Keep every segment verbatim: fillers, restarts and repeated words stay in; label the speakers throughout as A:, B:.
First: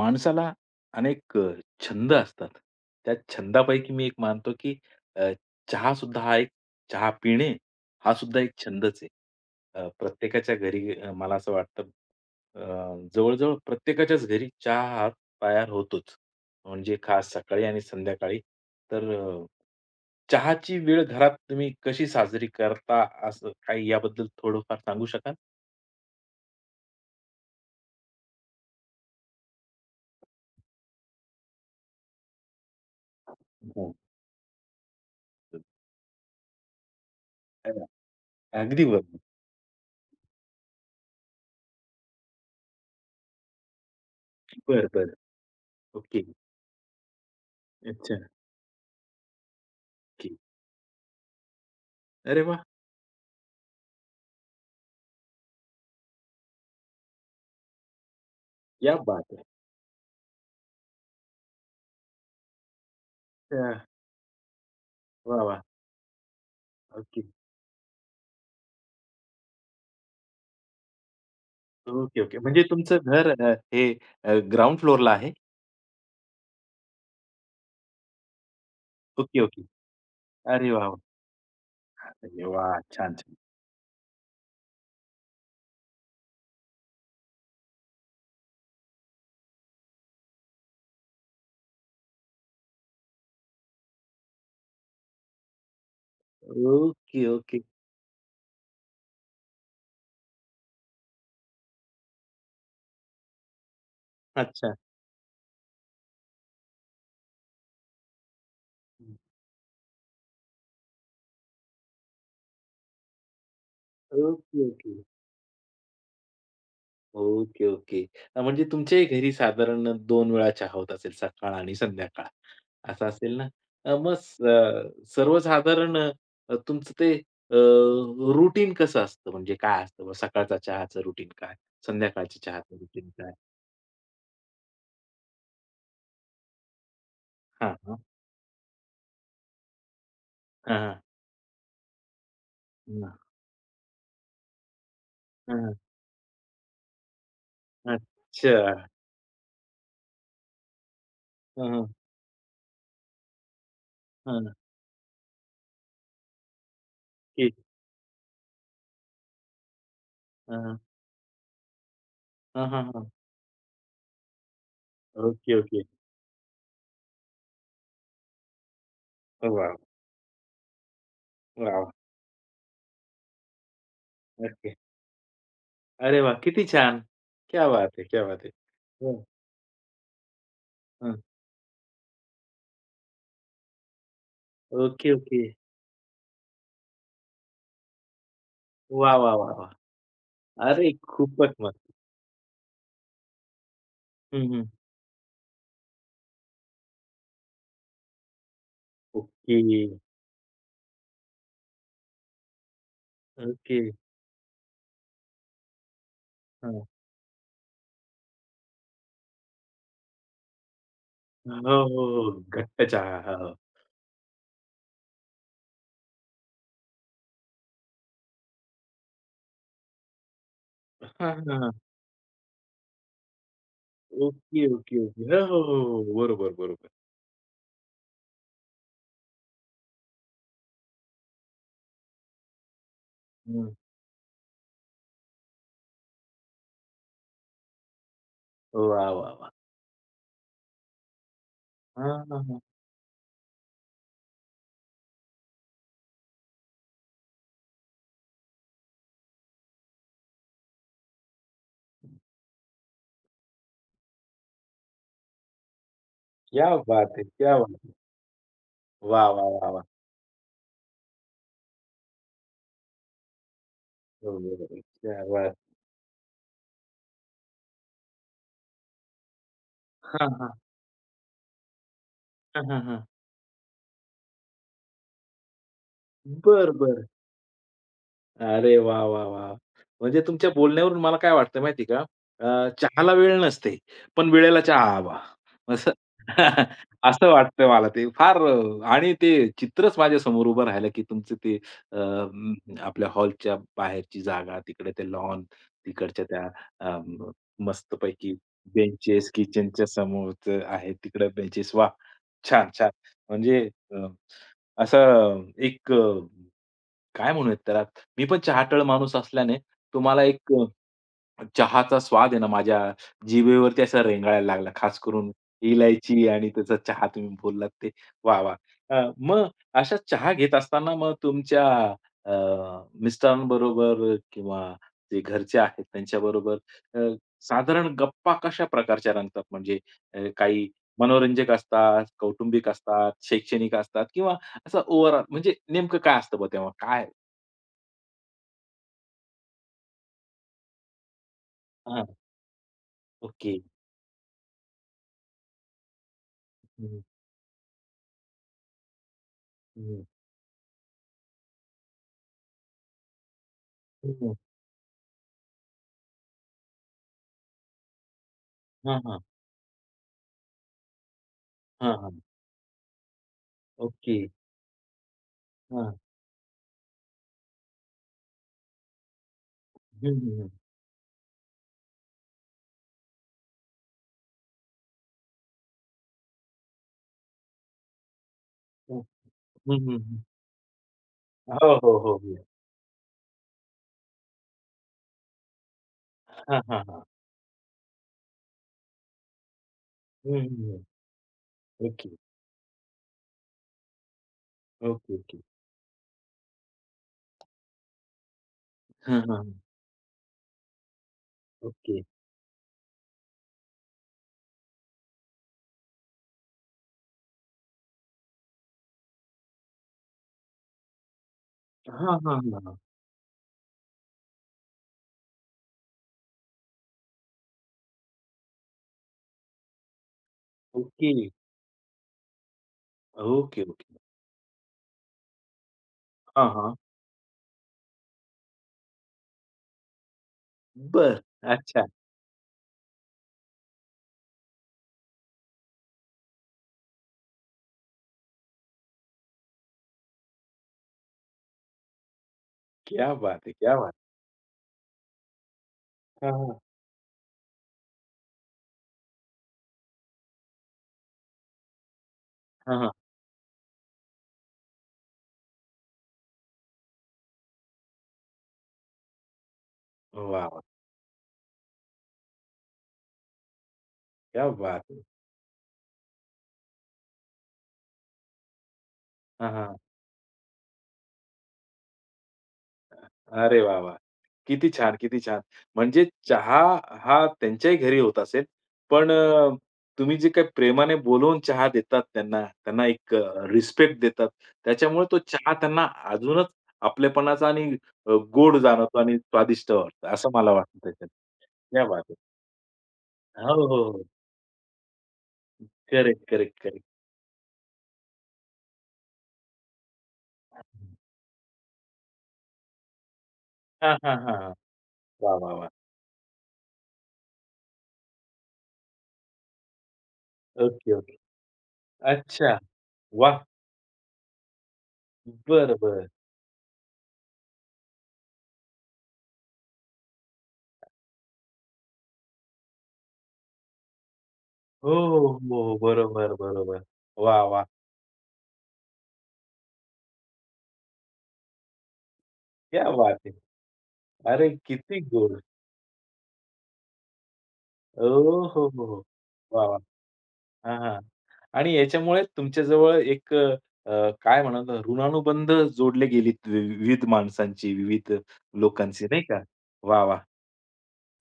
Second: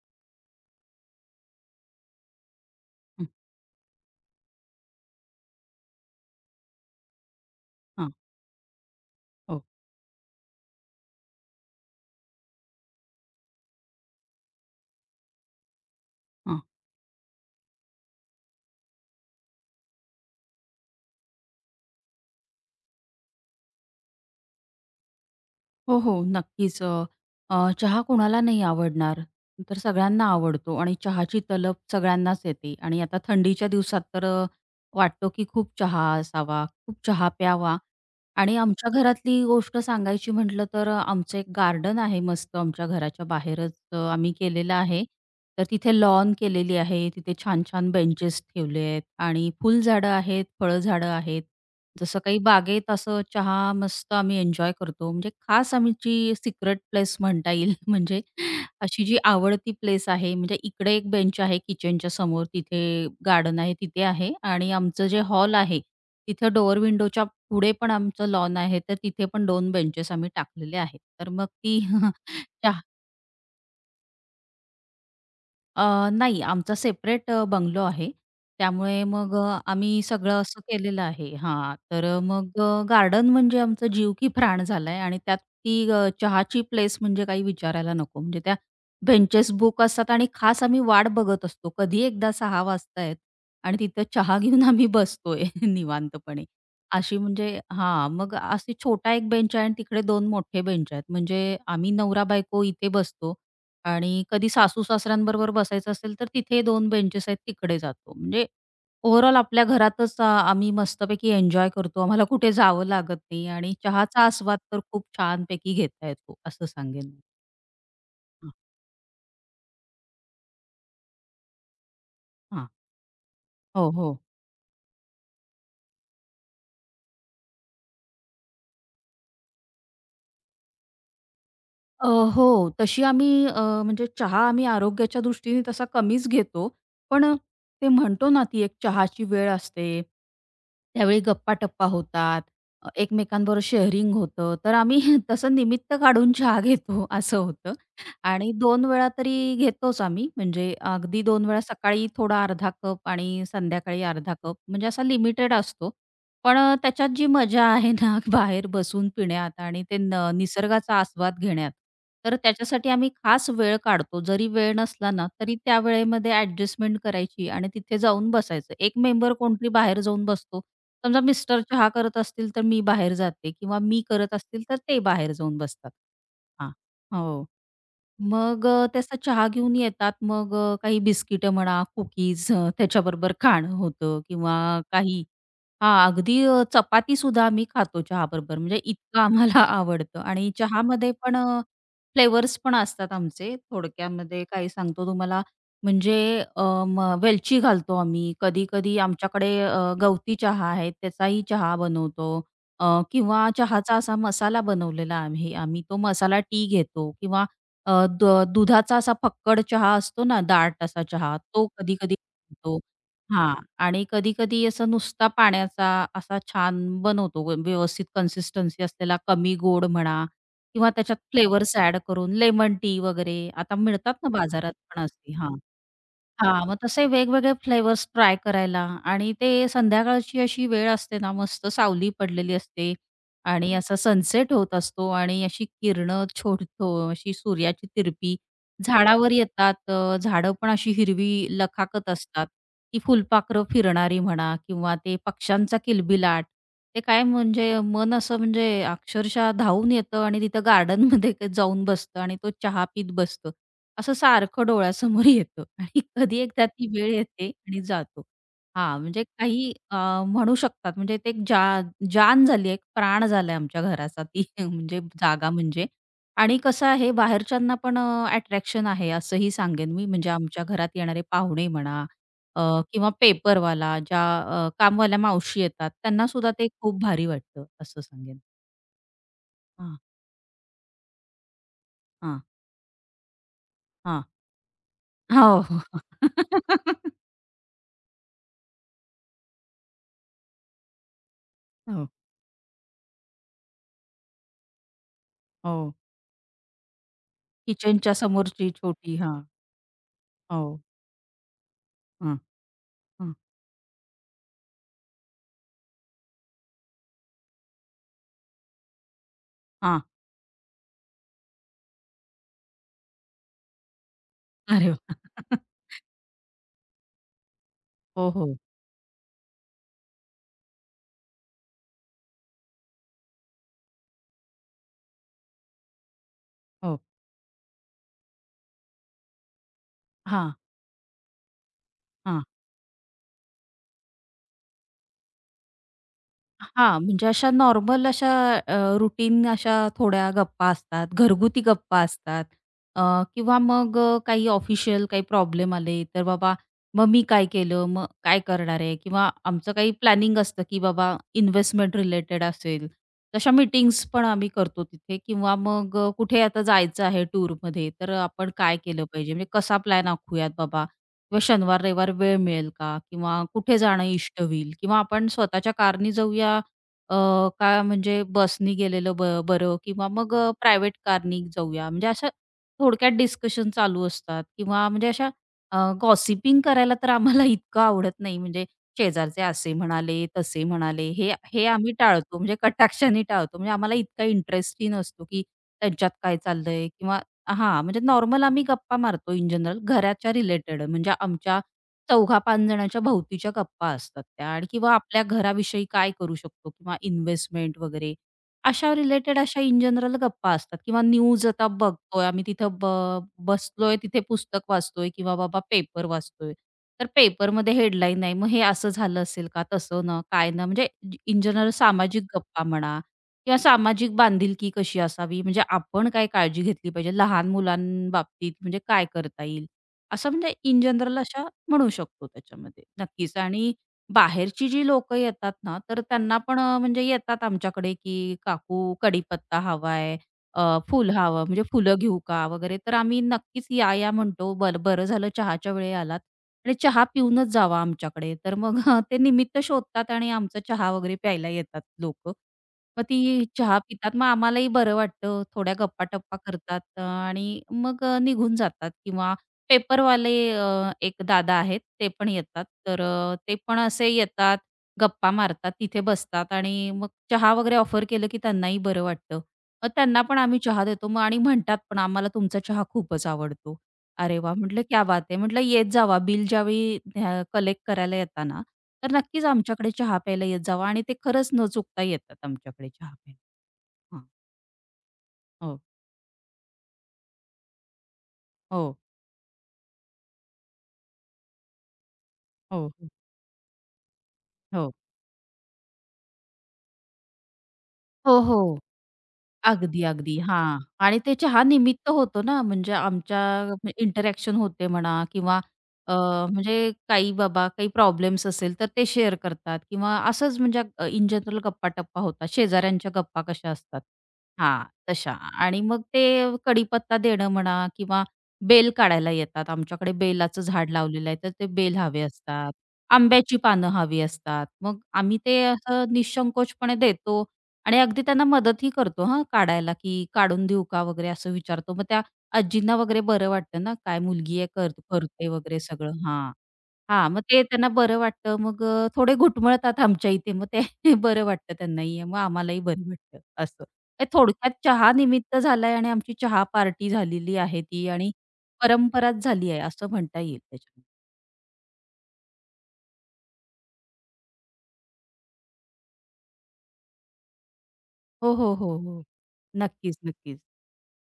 A: माणसाला अनेक अ, छंद असतात. त्या
B: हं,
A: छंदापैकी मी एक मानतो, की अ, चहासुद्धा हा एक चहा पिणे हा
B: हां.
A: सुद्धा एक छंदच आहे.
B: हो,
A: अ, प्रत्येकाच्या घरी अ, मला असं वाटतं अ, जवळ प्रत्येकाच्याच घरी चहा हा तयार होतोच.
B: हां.
A: म्हणजे खास सकाळी आणि संध्याकाळी. तर अ, चहाची वेळ घरात तुम्ही कशी साजरी करता, असं काही याबद्दल थोडंफार सांगू शकाल?
B: हो, हो. नक्कीच. अ, अ, चहा कोणाला नाही आवडणार? तर सगळ्यांना आवडतो आणि चहाची तलब सगळ्यांनाच येते आणि आता थंडीच्या
A: हो.
B: दिवसात तर अ, वाटतो की खूप चहा असावा, खूप चहा
A: अ,
B: प्यावा आणि
A: अगदी
B: आमच्या
A: बरोबर.
B: घरातली गोष्ट सांगायची म्हटलं तर अ, आमचं एक गार्डन आहे मस्त आमच्या घराच्या बाहेरच अ, आम्ही केलेलं
A: बरं,
B: आहे.
A: बरं.
B: तर तिथे
A: ओके.
B: लॉन केलेली आहे. तिथे छान-छान
A: अच्छा.
B: बेंचेस ठेवले आहेत आणि फुलझाडं
A: ओके.
B: आहेत, फळझाडं आहेत. जसं काही
A: अरे वाह!
B: बागेत असं चहा मस्त आम्ही एन्जॉय करतो. म्हणजे खास आमची सिक्रेट प्लेस म्हणता येईल म्हणजे
A: क्या
B: अशी जी
A: बात है!
B: आवडती प्लेस आहे म्हणजे इकडे एक बेंच आहे किचनच्या समोर, तिथे गार्डन
A: अच्छा.
B: आहे तिथे आहे आणि आमचं जे
A: वाह,
B: हॉल
A: वाह!
B: आहे तिथं डोअर
A: ओके.
B: विंडोच्या पुढे पण आमचं लॉन आहे. तर तिथे पण दोन बेंचेस आम्ही टाकलेले आहेत. तर मग ती
A: ओके, ओके. म्हणजे
B: चहा.
A: तुमचं घर अ, हे अ, ग्राउंड फ्लोरला आहे?
B: अ, नाही, आमचा सेपरेट बंगलो आहे. त्यामुळे मग
A: ओके,
B: अ,
A: ओके.
B: आम्ही सगळं असं
A: अरे वाह! वाह!
B: केलेलं आहे हां, तर
A: अरे
B: मग
A: वाह! छान,
B: गार्डन
A: छान.
B: म्हणजे आमचा जीव की प्राण झालाय आणि त्यात ती अ, चहाची प्लेस म्हणजे काही विचारायला नको. म्हणजे त्या बेंचेस बुक असतात आणि खास आम्ही वाट बघत असतो. कधी एकदा सहा वाजतायत आणि तिथं चहा घेऊन आम्ही बसतोय निवांतपणे. अशी
A: ओके, ओके.
B: म्हणजे हां, मग अशी छोटा एक बेंच आहे आणि तिकडे दोन मोठे बेंच आहेत. म्हणजे आम्ही नवरा-बायको इथे बसतो आणि कधी
A: अच्छा.
B: सासू-सासऱ्यांबरोबर बसायचं असेल, तर तिथे दोन बेंचेस आहेत तिकडे जातो. म्हणजे ओव्हरऑल आपल्या घरातच अ, आम्ही मस्तपैकी एन्जॉय करतो. आम्हाला कुठे जावं लागत नाही आणि चहाचा आस्वाद
A: ओके,
B: तर
A: ओके.
B: खूप छानपैकी घेता येतो, असं सांगेन मी.
A: Okay, okay. अ,
B: हां,
A: म्हणजे तुमच्याही घरी साधारण दोन वेळा चहा होत असेल, सकाळ आणि संध्याकाळ
B: हां.
A: असं असेल ना?
B: हो,
A: अ, मग
B: हो.
A: स अ, सर्वसाधारण अ, तुमचं ते रुटीन कसं असतं? म्हणजे काय असतं मग सकाळचा चहाचं रुटीन काय?
B: अ,
A: संध्याकाळच्या
B: हो.
A: चहाचं
B: तशी
A: रुटीन
B: आम्ही
A: काय?
B: अ, म्हणजे चहा आम्ही आरोग्याच्या दृष्टीने तसा कमीच घेतो. पण
A: हां,
B: ते
A: हां.
B: म्हणतो ना, ती एक चहाची वेळ असते
A: हां, हां.
B: त्यावेळी गप्पा-टप्पा होतात, अ,
A: हां,
B: एकमेकांबरोबर शेअरिंग होतं. तर आम्ही तसं
A: हां, हां.
B: निमित्त काढून चहा घेतो असं होतं आणि दोन
A: अच्छा.
B: वेळा तरी घेतोच आम्ही. म्हणजे अगदी दोन वेळा
A: हां, हां,
B: सकाळी थोडा अर्धा कप आणि संध्याकाळी अर्धा
A: हां.
B: कप म्हणजे असा लिमिटेड असतो. पण अ, त्याच्यात जी
A: ठीक.
B: मजा आहे ना बाहेर बसून पिण्यात आणि ते न
A: हां, हां.
B: निसर्गाचा आस्वाद घेण्यात, तर
A: हां, हां,
B: त्याच्यासाठी आम्ही
A: हां.
B: खास वेळ काढतो. जरी वेळ नसला ना, तरी
A: ओके,
B: त्या
A: ओके.
B: वेळेमध्ये ॲडजस्टमेंट करायची आणि तिथे जाऊन बसायचं. एक मेंबर कोणतरी
A: वाह!
B: बाहेर जाऊन बसतो, समजा मिस्टर चहा
A: वाह!
B: करत असतील, तर मी बाहेर जाते किंवा मी करत असतील,
A: ओके.
B: तर ते बाहेर जाऊन बसतात.
A: अरे वाह! किती
B: हां.
A: छान.
B: हो.
A: क्या बात है! क्या बात है!
B: मग अ, त्याचा
A: हं,
B: चहा घेऊन येतात. मग अ, काही बिस्किटं म्हणा, कुकीज अ, त्याच्याबरोबर खाणं होतं किंवा
A: ओके,
B: काही.
A: ओके.
B: हां, अगदी अ, चपातीसुद्धा आम्ही खातो चहाबरोबर. म्हणजे
A: वाह,
B: इतकं
A: वाह, वाह,
B: आम्हाला
A: वाह!
B: आवडतं आणि
A: अरे
B: चहामध्ये पण
A: खूपच
B: अ,
A: मस्त.
B: फ्लेवर्स पण असतात आमचे. थोडक्यामध्ये
A: हं, हं.
B: काही सांगतो तुम्हाला म्हणजे अ, म वेलची घालतो आम्ही. कधी-कधी आमच्याकडे
A: ओके,
B: अ, गवती चहा आहे, त्याचाही चहा बनवतो. अ, किंवा
A: ओके.
B: चहाचा असा मसाला बनवलेला आम्ही. आम्ही तो मसाला टी
A: हां.
B: घेतो किंवा अ, द दुधाचा असा फक्कड चहा असतो ना, दाट असा चहा,
A: हो,
B: तो कधी-कधी
A: हो, हो.
B: बनतो.
A: घट्ट चहा. हा हो.
B: हां. आणि कधी-कधी असा नुसता पाण्याचा असा छान बनवतो व व्यवस्थित कन्सिस्टन्सी असलेला, कमी गोड म्हणा किंवा त्याच्यात
A: हां, हां,
B: फ्लेवर्स
A: हां.
B: ॲड करून लेमन टी वगैरे आता मिळतात ना
A: ओके,
B: बाजारात
A: ओके,
B: पण
A: ओके.
B: असे.
A: हो,
B: हां.
A: हो, हो, हो. बरोबर,
B: हां, मग
A: बरोबर.
B: तसे वेगवेगळे फ्लेवर्स ट्राय करायला आणि ते संध्याकाळची अशी वेळ असते ना, मस्त सावली पडलेली असते आणि
A: हं.
B: असा सनसेट होत असतो आणि अशी किरणं छोडतो, अशी सूर्याची तिरपी
A: वाह, वाह,
B: झाडावर
A: वाह!
B: येतात. अ, झाडं पण अशी हिरवी लखाकत
A: हां, हां,
B: असतात.
A: हां.
B: ती फुलपाखरं फिरणारी म्हणा किंवा ते पक्ष्यांचा किलबिलाट. ते काय म्हणजे मन असं म्हणजे अक्षरशः धावून येतं आणि तिथं गार्डनमध्ये जाऊन बसतं आणि तो चहा पीत बसतो. असं सारखं डोळ्यासमोर येतं आणि कधी एकदा
A: क्या
B: ती
A: बात
B: वेळ
A: है!
B: येते
A: क्या बात
B: आणि
A: है!
B: जातो. हां, म्हणजे
A: वाह, वाह, वाह,
B: काही
A: वाह!
B: अ, म्हणू शकतात म्हणजे ते एक जा जान झाली आहे, एक प्राण झालाय आमच्या घराचा
A: हो,
B: ती
A: हो, हो.
B: म्हणजे
A: क्या
B: जागा
A: बात!
B: म्हणजे. आणि कसं आहे बाहेरच्यांना पण अ, अट्रॅक्शन आहे असंही सांगेन मी.
A: हां,
B: म्हणजे
A: हां.
B: आमच्या घरात येणारे पाहुणे म्हणा
A: हां, हां,
B: अ,
A: हां.
B: किंवा पेपरवाला, ज्या अ, कामवाल्या मावशी येतात त्यांना सुद्धा ते
A: बरं,
B: खूप
A: बरं.
B: भारी वाटतं असं सांगेन.
A: अरे वाह, वाह, वाह!
B: हां,
A: म्हणजे तुमच्या बोलण्यावरून मला काय वाटतं माहिती आहे का?
B: हां,
A: अ, चहाला वेळ नसते,
B: हां.
A: पण वेळेला चहा हवा.
B: हो, हो.
A: असं असं वाटतं मला ते फार अ, आणि ते चित्रच माझ्यासमोर उभं राहिलं, की तुमचं ते अ,
B: हो,
A: म, आपल्या हॉलच्या बाहेरची जागा, तिकडे ते लॉन,
B: हो.
A: तिकडच्या त्या अ, म,
B: किचनच्या
A: मस्तपैकी
B: समोरची छोटी
A: बेंचेस,
B: हां.
A: किचनच्या समोरचं
B: हो.
A: आहे तिकडे बेंचेस. वाह!
B: हां,
A: छान, छान.
B: हां.
A: म्हणजे अ, असं एक अ काय म्हणूयात त्याला? मी पण चहाटळ माणूस असल्याने
B: हां.
A: तुम्हाला एक अ, चहाचा स्वाद आहे ना माझ्या जिभेवरती असा रेंगाळायला लागला.
B: अरे
A: खास
B: वाह!
A: करून इलायची आणि त्याचा चहा तुम्ही बोललात ते.
B: हो,
A: वाह! वाह!
B: हो.
A: अ, मग अशा चहा घेत असताना मग तुमच्या अ, मिस्टरांबरोबर किंवा जे घरचे आहेत त्यांच्याबरोबर
B: हो.
A: अ, साधारण गप्पा कशा प्रकारच्या रंगतात? म्हणजे अ,
B: हां,
A: काही मनोरंजक असतात,
B: हां.
A: कौटुंबिक असतात, शैक्षणिक असतात किंवा असं ओव्हरऑल म्हणजे नेमकं काय असतं बा तेव्हा?
B: हां,
A: काय
B: म्हणजे अशा नॉर्मल अशा अ, रुटीन अशा थोड्या गप्पा असतात, घरगुती गप्पा
A: हां,
B: असतात अ,
A: ओके.
B: किंवा मग अ, काही ऑफिशियल काही प्रॉब्लेम आले, तर बाबा
A: हं,
B: मग मी काय केलं, मग काय करणार आहे किंवा आमचं काही
A: हं,
B: प्लॅनिंग असतं, की बाबा इन्व्हेस्टमेंट रिलेटेड असेल, तशा मीटिंग्स
A: हं,
B: पण
A: हं.
B: आम्ही करतो तिथे किंवा मग अ, कुठे आता जायचं आहे टूरमध्ये, तर आपण काय
A: हां,
B: केलं
A: हां.
B: पाहिजे, म्हणजे कसा प्लॅन आखूयात बाबा किंवा शनिवार,
A: हां,
B: रविवार
A: हां.
B: वेळ मिळेल का? किंवा कुठे जाणं
A: ओके.
B: इष्ट होईल? किंवा आपण स्वतःच्या
A: हां.
B: कारनी जाऊया अ, का म्हणजे बसनी गेलेलं ब बरं
A: हं,
B: किंवा मग
A: हं, हं.
B: अ, प्रायव्हेट कारनी जाऊया? म्हणजे अशा थोडक्यात डिस्कशन चालू असतात किंवा म्हणजे अशा अ, गॉसिपिंग करायला तर आम्हाला इतकं आवडत नाही. म्हणजे
A: हं,
B: शेजारचे असे
A: हं, हं, हं.
B: म्हणाले, तसे म्हणाले, हे हे
A: हो,
B: आम्ही
A: हो, हो, हो.
B: टाळतो. म्हणजे कटाक्षाने टाळतो. म्हणजे आम्हाला इतका इंटरेस्टही नसतो, की त्यांच्यात काय
A: हां, हां,
B: चाललंय?
A: हां.
B: किंवा हां, म्हणजे नॉर्मल आम्ही गप्पा मारतो इन जनरल घराच्या
A: हं, हं, हं.
B: रिलेटेड म्हणजे आमच्या
A: ओके,
B: चार पाच जणांच्या भोवतीच्या गप्पा असतात त्या आणि किंवा
A: ओके,
B: आपल्या
A: ओके.
B: घराविषयी काय करू शकतो किंवा इन्व्हेस्टमेंट वगैरे अशा
A: हां, हां,
B: रिलेटेड
A: हां.
B: अशा इन जनरल गप्पा असतात किंवा न्यूज आता
A: ओके.
B: बघतोय आम्ही तिथं ब बसलोय तिथे पुस्तक वाचतोय किंवा बाबा पेपर वाचतोय. तर पेपरमध्ये हेडलाईन आहे. मग हे असं झालं असेल का? तसं ना, काय ना म्हणजे इन जनरल
A: हां,
B: सामाजिक
A: हां, हां,
B: गप्पा
A: हां.
B: म्हणा किंवा सामाजिक बांधिलकी कशी असावी? म्हणजे आपण काय काळजी घेतली पाहिजे? लहान मुलांबाबतीत म्हणजे काय करता येईल? असं म्हणजे इन
A: ओके.
B: जनरल अशा म्हणू शकतो त्याच्यामध्ये. नक्कीच
A: ओके,
B: आणि
A: ओके.
B: बाहेरची जी लोकं येतात ना, तर त्यांना
A: हां,
B: पण
A: हां.
B: अ, म्हणजे येतात आमच्याकडे, की "काकू, कढीपत्ता हवा अ, फुल
A: बरं.
B: हवं म्हणजे
A: अच्छा.
B: फुलं घेऊ का वगैरे. तर आम्ही नक्कीच या, या म्हणतो. बर बरं झालं चहाच्या वेळी आलात आणि चहा पिऊनच जावा आमच्याकडे. तर मग ते निमित्त शोधतात आणि आमचा चहा वगैरे प्यायला येतात लोक, मग
A: क्या
B: ती
A: बात है! क्या
B: चहा
A: बात
B: पितात. मग आम्हालाही बरं वाटतं. थोड्या
A: है!
B: गप्पा-टप्पा
A: हां, हां.
B: करतात अ, आणि मग अ, निघून जातात किंवा पेपरवाले अ, एक दादा आहेत, ते पण येतात.
A: हां, हां.
B: तर अ, ते पण असे येतात, गप्पा मारतात, तिथे बसतात आणि मग चहा वगैरे ऑफर केलं की त्यांनाही बरं वाटतं. मग त्यांना
A: वाह,
B: पण आम्ही
A: वाह!
B: चहा देतो मग आणि म्हणतात पण, "आम्हाला तुमचा चहा खूपच आवडतो." अरे
A: क्या
B: वाह!
A: बात
B: म्हटलं,
A: है!
B: "क्या बात है!" म्हटलं, "येत जावा बिल ज्यावेळी अ, कलेक्ट करायला येता ना, तर नक्कीच
A: हां, हां.
B: आमच्याकडे चहा प्यायला येत जावा." आणि ते खरंच न चुकता येतात आमच्याकडे चहा प्यायला.
A: अरे वाह, वाह!
B: हां.
A: किती छान, किती छान.
B: हो.
A: म्हणजे चहा हा त्यांच्याही घरी होत असेल,
B: हो.
A: पण अ, तुम्ही जे काही प्रेमाने बोलवून चहा देतात त्यांना, त्यांना
B: हो, हो.
A: एक रिस्पेक्ट देतात.
B: हो.
A: त्याच्यामुळे तो चहा त्यांना अजूनच आपलेपणाचा आणि अ,
B: हो,
A: गोड
B: हो.
A: जाणवतो आणि स्वादिष्ट
B: अगदी,
A: वाटतं, असं
B: अगदी.
A: मला वाटतं
B: हां.
A: त्याच्यात.
B: आणि ते चहा
A: क्या बात
B: निमित्त
A: है!
B: होतो ना, म्हणजे
A: हो, हो,
B: आमच्या
A: हो.
B: इंटरॅक्शन होते म्हणा किंवा अ,
A: करेक्ट, करेक्ट,
B: म्हणजे
A: करेक्ट.
B: काही बाबा काही प्रॉब्लेम्स असेल तर ते शेअर करतात किंवा असंच म्हणजे अ, इन जनरल गप्पा-टप्पा होतात. शेजाऱ्यांच्या गप्पा कशा
A: हां,
B: असतात.
A: हां, हां, हां.
B: हां, तशा.
A: वाह, वाह, वाह!
B: आणि मग ते कढीपत्ता देणं म्हणा किंवा बेल काढायला येतात. आमच्याकडे बेलाचं झाड
A: ओके, ओके.
B: लावलेलं आहे, तर ते बेल हवे
A: अच्छा.
B: असतात.
A: वाह!
B: आंब्याची पानं हवी असतात. मग आम्ही ते
A: बरं, बरं.
B: असं निःसंकोचपणे देतो आणि अगदी त्यांना मदतही करतो हां काढायला, की काढून देऊ का वगैरे असं विचारतो. मग त्या आजींना वगैरे बरं वाटतं ना, काय मुलगी आहे कर
A: हो, हो,
B: करते
A: हो.
B: वगैरे सगळं.
A: बरोबर,
B: हां.
A: बरोबर.
B: हां, मग
A: वाह,
B: ते
A: वाह!
B: त्यांना बरं वाटतं. मग अ, थोडे घुटमळतात आमच्या इथे. मग ते बरं वाटतं त्यांनाही. मग आम्हालाही
A: क्या
B: बरं
A: बात है!
B: वाटतं असं. हे
A: अरे
B: थोडक्यात
A: किती
B: चहा
A: गोड.
B: निमित्त झालाय आणि आमची चहा पार्टी झालेली आहे ती
A: ओ
B: आणि
A: हो, हो, हो.
B: परंपराच
A: वाह,
B: झाली
A: वाह!
B: आहे असं म्हणता येईल
A: हां, हां.
B: त्याच्यामध्ये.
A: आणि याच्यामुळे तुमच्याजवळ एक अ, काय म्हणा ना ऋणानुबंध जोडले गेलेत वि विविध माणसांची, विविध
B: हो, हो, हो,
A: लोकांची नाही
B: हो.
A: का? वाह,
B: नक्कीच,
A: वाह!
B: नक्कीच.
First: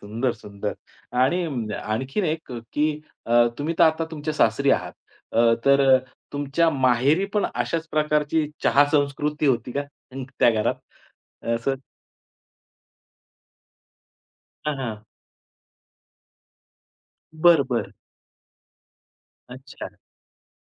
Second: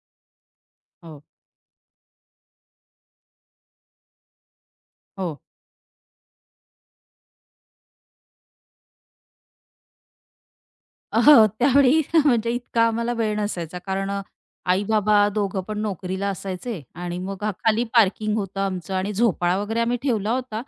A: सुंदर, सुंदर.
B: हो,
A: आणि अं, आणखीन एक की अ, तुम्ही तर आता तुमच्या सासरी आहात.
B: हो.
A: अ, तर तुमच्या माहेरी पण अशाच प्रकारची चहा संस्कृती होती का अं, त्या घरात?
B: अ, हो,
A: असं
B: त्यावेळी म्हणजे इतका आम्हाला वेळ नसायचा कारण
A: हां, हां.
B: आई-बाबा दोघं पण नोकरीला असायचे आणि मग अ,
A: बरं,
B: खाली
A: बरं.
B: पार्किंग होतं आमचं आणि झोपाळा वगैरे
A: अच्छा.
B: आम्ही ठेवला होता.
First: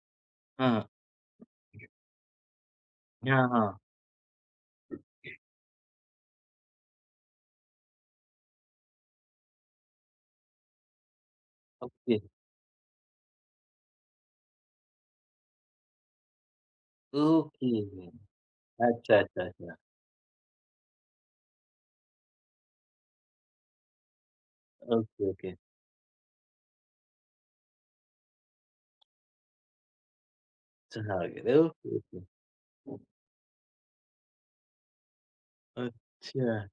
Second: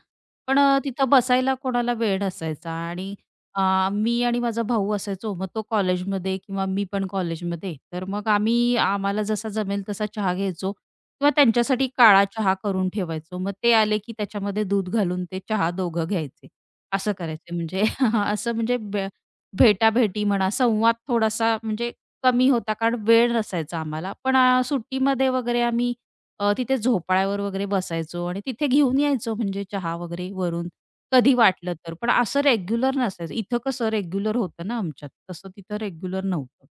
B: पण
A: हां,
B: अ,
A: हां.
B: तिथं बसायला कोणाला वेळ नसायचा आणि
A: हां, हां.
B: अ, मी आणि माझा भाऊ असायचो. मग तो कॉलेजमध्ये किंवा मी पण कॉलेजमध्ये. तर मग आम्ही आम्हाला जसा जमेल तसा चहा घ्यायचो किंवा त्यांच्यासाठी
A: ओके.
B: काळा चहा करून ठेवायचो. मग ते आले की त्याच्यामध्ये दूध घालून ते चहा दोघं घ्यायचे. असं करायचे
A: ओके.
B: म्हणजे असं म्हणजे
A: अच्छा, अच्छा, अच्छा.
B: भेटाभेटी म्हणा, संवाद थोडासा म्हणजे कमी होता कारण वेळ नसायचा आम्हाला. पण अ,
A: ओके,
B: सुट्टीमध्ये
A: ओके.
B: वगैरे आम्ही अ, तिथे झोपाळ्यावर वगैरे बसायचो आणि तिथे घेऊन यायचो म्हणजे चहा वगैरे वरून,
A: चहा
B: कधी
A: वगैरे.
B: वाटलं तर.
A: ओके,
B: पण
A: ओके.
B: असं रेग्युलर नसायचं. इथं कसं रेग्युलर होतं ना आमच्यात, तसं तिथं रेग्युलर
A: अच्छा.
B: नव्हतं.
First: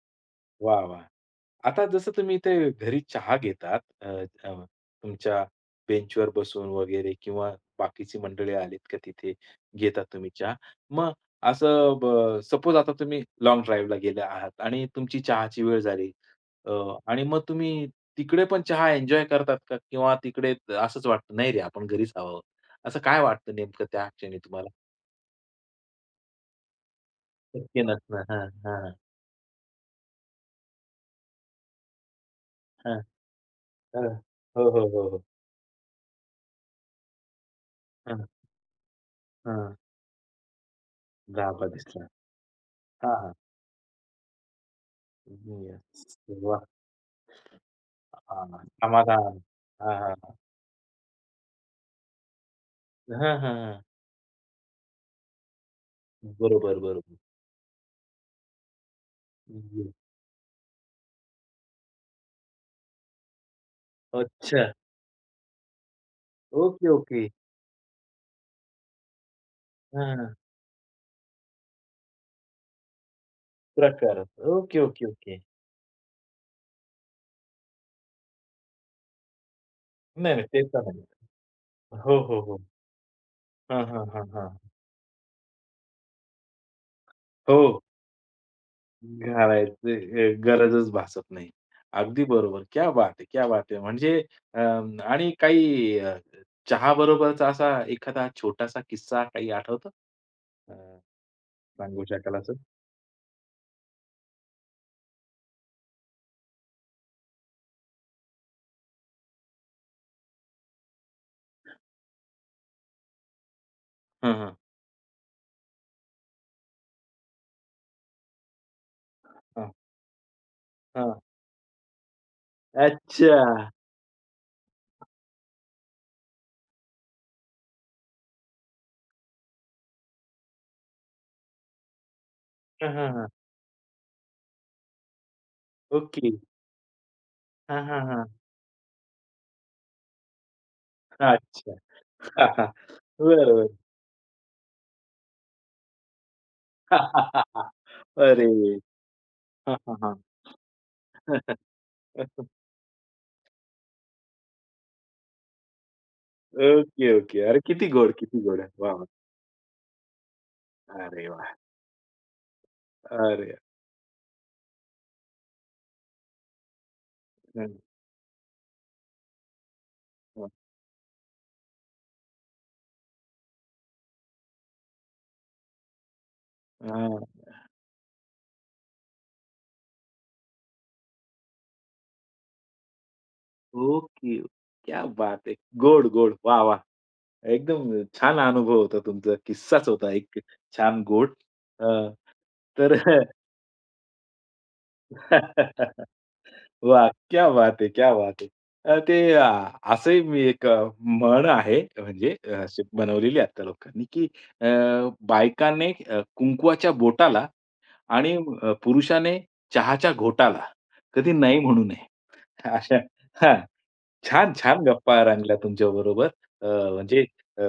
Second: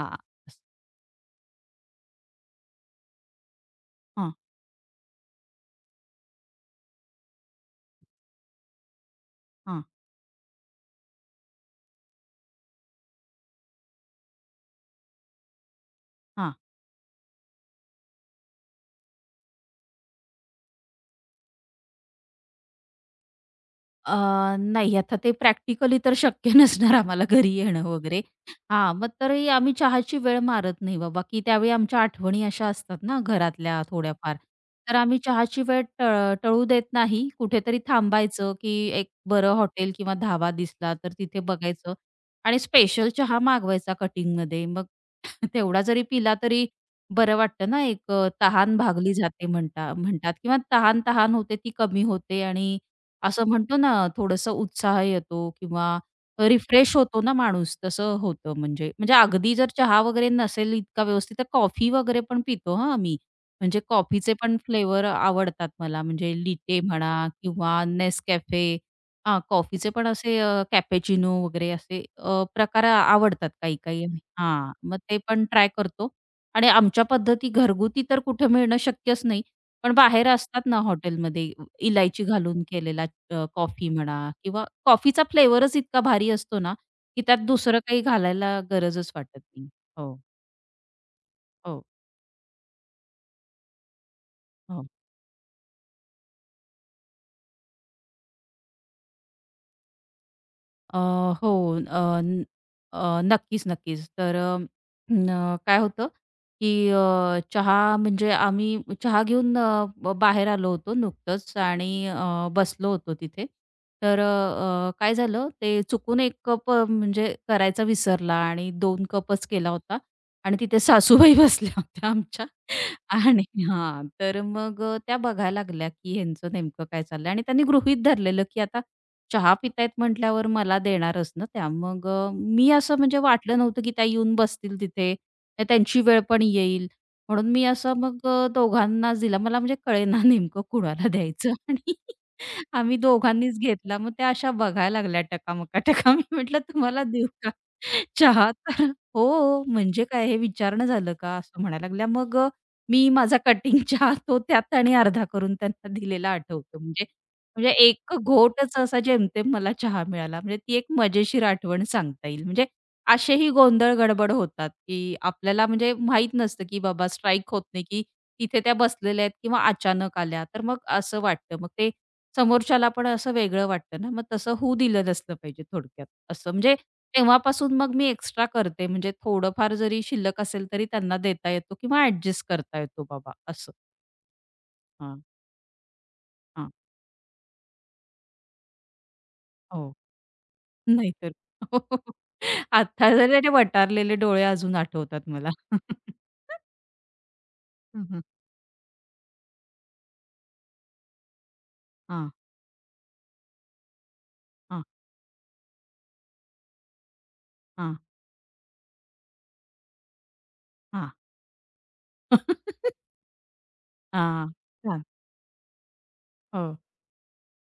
B: हां.
A: वाह, वाह! आता जसं तुम्ही ते घरी चहा घेतात अ,
B: हां,
A: अ, तुमच्या बेंचवर बसून वगैरे किंवा बाकीची मंडळी आलीत का तिथे
B: हां,
A: घेता तुम्ही चहा. मग असं सपोज आता तुम्ही लाँग ड्राईव्हला गेले आहात आणि तुमची चहाची वेळ झाली
B: हां.
A: अ, आणि मग तुम्ही तिकडे पण चहा एन्जॉय करतात का? किंवा तिकडे असंच वाटतं, "नाही रे, आपण घरीच हवं." असं काय वाटतं नेमकं त्या
B: अ,
A: क्षणी तुम्हाला?
B: नाही आता ते प्रॅक्टिकली तर शक्य नसणार आम्हाला घरी
A: शक्य
B: येणं वगैरे.
A: नसणं. हां, हां, हां,
B: हां, मग तरी आम्ही चहाची वेळ मारत नाही बाबा, की त्यावेळी आमच्या आठवणी अशा असतात ना घरातल्या
A: हां.
B: थोड्याफार.
A: हो, हो,
B: तर
A: हो,
B: आम्ही
A: हो.
B: चहाची वेळ टळ टळू देत नाही. कुठेतरी
A: हां,
B: थांबायचं, की एक बरं
A: हां.
B: हॉटेल किंवा धाबा दिसला तर तिथे
A: गाभा
B: बघायचं
A: दिसला.
B: आणि स्पेशल
A: हां,
B: चहा मागवायचा कटिंगमध्ये. मग तेवढा
A: येस.
B: जरी पिला
A: वाह!
B: तरी बरं वाटतं ना, एक अ,
A: हां,
B: तहान भागली
A: समाधान.
B: जाते म्हणता
A: हां, हां,
B: म्हणतात
A: हां.
B: किंवा तहान-तहान होते ती कमी होते आणि
A: हां,
B: असं
A: हां,
B: म्हणतो
A: हां.
B: ना थोडंसं उत्साह येतो किंवा
A: बरोबर,
B: रिफ्रेश
A: बरोबर.
B: होतो ना माणूस तसं होतं म्हणजे म्हणजे अगदी जर
A: येस.
B: चहा वगैरे नसेल इतका व्यवस्थित तर कॉफी वगैरे पण पितो हां आम्ही. म्हणजे कॉफीचे पण
A: अच्छा.
B: फ्लेवर आवडतात मला म्हणजे लिटे
A: ओके,
B: म्हणा
A: ओके.
B: किंवा नेसकॅफे. हां, कॉफीचे
A: हां,
B: पण
A: हां.
B: असे कॅपेचिनो वगैरे असे अ, प्रकार आवडतात काही-काही.
A: प्रकार.
B: हां,
A: ओके,
B: मग
A: ओके,
B: ते
A: ओके.
B: पण ट्राय करतो आणि आमच्या पद्धती घरगुती तर कुठे मिळणं शक्यच नाही. पण बाहेर
A: नाही, नाही. ते
B: असतात ना
A: तर नाही.
B: हॉटेलमध्ये
A: हो,
B: इलायची
A: हो, हो.
B: घालून केलेला अ,
A: हां,
B: कॉफी
A: हां, हां,
B: म्हणा
A: हां.
B: किंवा कॉफीचा फ्लेवरच इतका भारी असतो ना, की त्यात
A: हो.
B: दुसरं काही घालायला गरजच वाटत नाही.
A: घालायची
B: हो,
A: अ, गरजच भासत नाही.
B: हो,
A: अगदी बरोबर. क्या बात है! क्या बात है! म्हणजे
B: हो.
A: अं, आणि काही अ, चहाबरोबरचा असा एखादा छोटासा किस्सा काही आठवतो? अ,
B: अ, हो.
A: सांगू
B: अ,
A: शकाल
B: न
A: असं?
B: अ, नक्कीच, नक्कीच. तर अ, न काय होतं, की अ, चहा म्हणजे आम्ही चहा घेऊन अ, ब बाहेर आलो होतो नुकतंच आणि अ, बसलो होतो तिथे. तर
A: हां, हां.
B: अ, अ, काय झालं, ते चुकून एक कप अ, म्हणजे करायचा विसरला आणि दोन कपच
A: हां,
B: केला होता आणि तिथे
A: हां.
B: सासूबाई बसल्या होत्या आमच्या
A: अच्छा.
B: आणि हां, तर मग अ, त्या बघायला लागल्या, की ह्यांचं नेमकं काय चाललंय आणि त्यांनी गृहीत धरलेलं, की आता चहा पितायत म्हटल्यावर मला देणारच ना त्या. मग अ, मी
A: हां,
B: असं
A: हां,
B: म्हणजे
A: हां.
B: वाटलं नव्हतं, की त्या येऊन बसतील तिथे. तर त्यांची वेळ
A: ओके.
B: पण येईल. म्हणून मी
A: हां,
B: असं
A: हां,
B: मग
A: हां.
B: अ, दोघांनाच दिला. मला म्हणजे कळेना नेमकं कुणाला द्यायचं
A: अच्छा.
B: आणि
A: हां, हां.
B: आम्ही दोघांनीच
A: बरोबर.
B: घेतला. मग त्या अशा बघायला लागल्या टकामका-टका. मी म्हटलं,
A: हां,
B: "तुम्हाला
A: हां,
B: देऊ
A: हां,
B: का
A: हां.
B: चहा?"
A: अरे!
B: तर "हो,
A: हां, हां,
B: म्हणजे
A: हां.
B: काय हे विचारणं झालं का?" असं म्हणायला लागल्या. मग अ, मी माझा कटिंग चहा तो त्यात आणि अर्धा करून त्यांना दिलेला आठवतो. म्हणजे
A: ओके, ओके. अरे
B: म्हणजे
A: किती गोड,
B: एक
A: किती गोड.
B: घोटच
A: वाह,
B: असा
A: वाह!
B: जेमतेम मला चहा मिळाला. म्हणजे ती एक
A: अरे
B: मजेशीर
A: वाह!
B: आठवण सांगता येईल. म्हणजे असेही
A: अरे!
B: गोंधळ गडबड होतात, की आपल्याला म्हणजे माहीत नसतं, की बाबा स्ट्राईक होत
A: हं,
B: नाही, की तिथे त्या बसलेल्या आहेत किंवा अचानक आल्या.
A: हं.
B: तर मग असं वाटतं. मग ते समोरच्याला पण असं वेगळं वाटतं ना, मग तसं होऊ दिलं नसलं पाहिजे थोडक्यात असं. म्हणजे
A: हां.
B: तेव्हापासून मग मी एक्स्ट्रा करते. म्हणजे थोडंफार जरी शिल्लक असेल तरी त्यांना देता येतो किंवा ॲडजस्ट करता येतो बाबा असं.
A: ओके. क्या
B: हां,
A: बात है! गोड, गोड. वाह,
B: हां.
A: वाह! एकदम छान अनुभव होता तुमचा. किस्साच
B: हो.
A: होता एक छान
B: नाहीतर
A: गोड. अ, तर
B: आता जरी ते वटारलेले डोळे अजून आठवतात मला.
A: वाह! क्या बात है!
B: हं,
A: क्या
B: हं.
A: बात है! अ, ते अ, असंही मी एक अ, म्हण आहे म्हणजे
B: हां,
A: अ, अशी बनवलेली आहे आता लोकांनी, की अ,
B: हां,
A: बायकाने अ, कुंकवाच्या बोटाला
B: हां,
A: आणि अ, पुरुषाने चहाच्या घोटाला
B: हां.
A: कधी नाही म्हणू नये. अशा हां. छान, छान
B: छान.
A: गप्पा रंगल्या तुमच्याबरोबर. अ,
B: हो,
A: म्हणजे अ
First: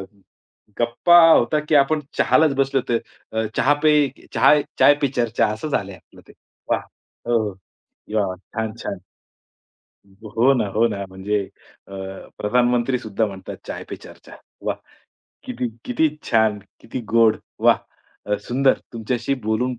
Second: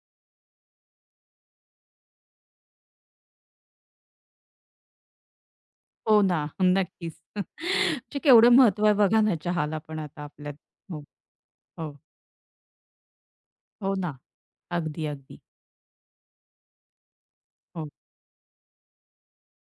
A: गप्पा होता, की आपण चहालाच बसलो होतो. अ, चहा पे चहा चाय पे चर्चा असं झालंय आपलं
B: हो
A: ते.
B: ना,
A: वाह!
B: नक्कीच.
A: हो.
B: म्हणजे
A: वाह!
B: केवढं
A: छान,
B: महत्व आहे
A: छान.
B: बघा ना चहाला पण आता
A: हो
B: आपल्यात.
A: ना, हो ना.
B: हो,
A: म्हणजे अ,
B: हो,
A: प्रधानमंत्री सुद्धा म्हणतात चाय
B: हो
A: पे
B: ना.
A: चर्चा. वाह!
B: अगदी, अगदी.
A: किती किती छान, किती गोड. वा,
B: हो,
A: अ, सुंदर. तुमच्याशी बोलून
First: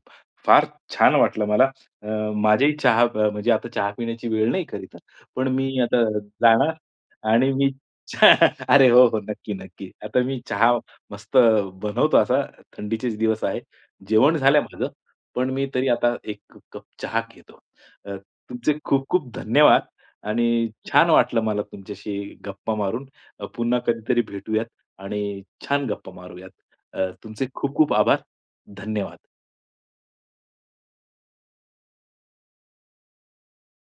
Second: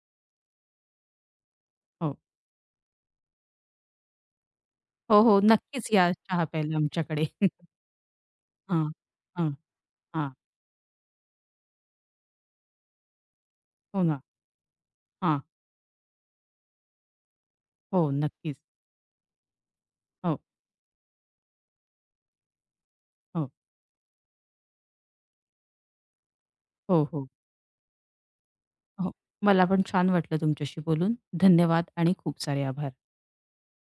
A: फार छान वाटलं मला. अ,
B: हो.
A: माझ्याही चहा अ, म्हणजे आता चहा पिण्याची वेळ नाही खरी तर,
B: हो, हो.
A: पण मी
B: नक्कीच
A: आता
B: या चहा
A: जाणार
B: प्यायला आमच्याकडे.
A: आणि मी चहा-
B: हां,
A: अरे हो, हो.
B: हां,
A: नक्की, नक्की. आता
B: हां.
A: मी चहा मस्त बनवतो असा. थंडीचेच दिवस आहे.
B: हो ना.
A: जेवण झालंय माझं,
B: हां.
A: पण मी तरी आता एक कप चहा घेतो.
B: हो,
A: अ,
B: नक्कीच.
A: तुमचे खूप खूप धन्यवाद
B: हो,
A: आणि छान वाटलं मला तुमच्याशी गप्पा मारून. अ,
B: हो.
A: पुन्हा कधीतरी भेटूया. आणि छान गप्पा मारूयात.
B: हो,
A: अ,
B: हो.
A: तुमचे खूप खूप आभार.
B: हो.
A: धन्यवाद.
B: मला पण छान वाटलं तुमच्याशी बोलून. धन्यवाद आणि खूप सारे आभार.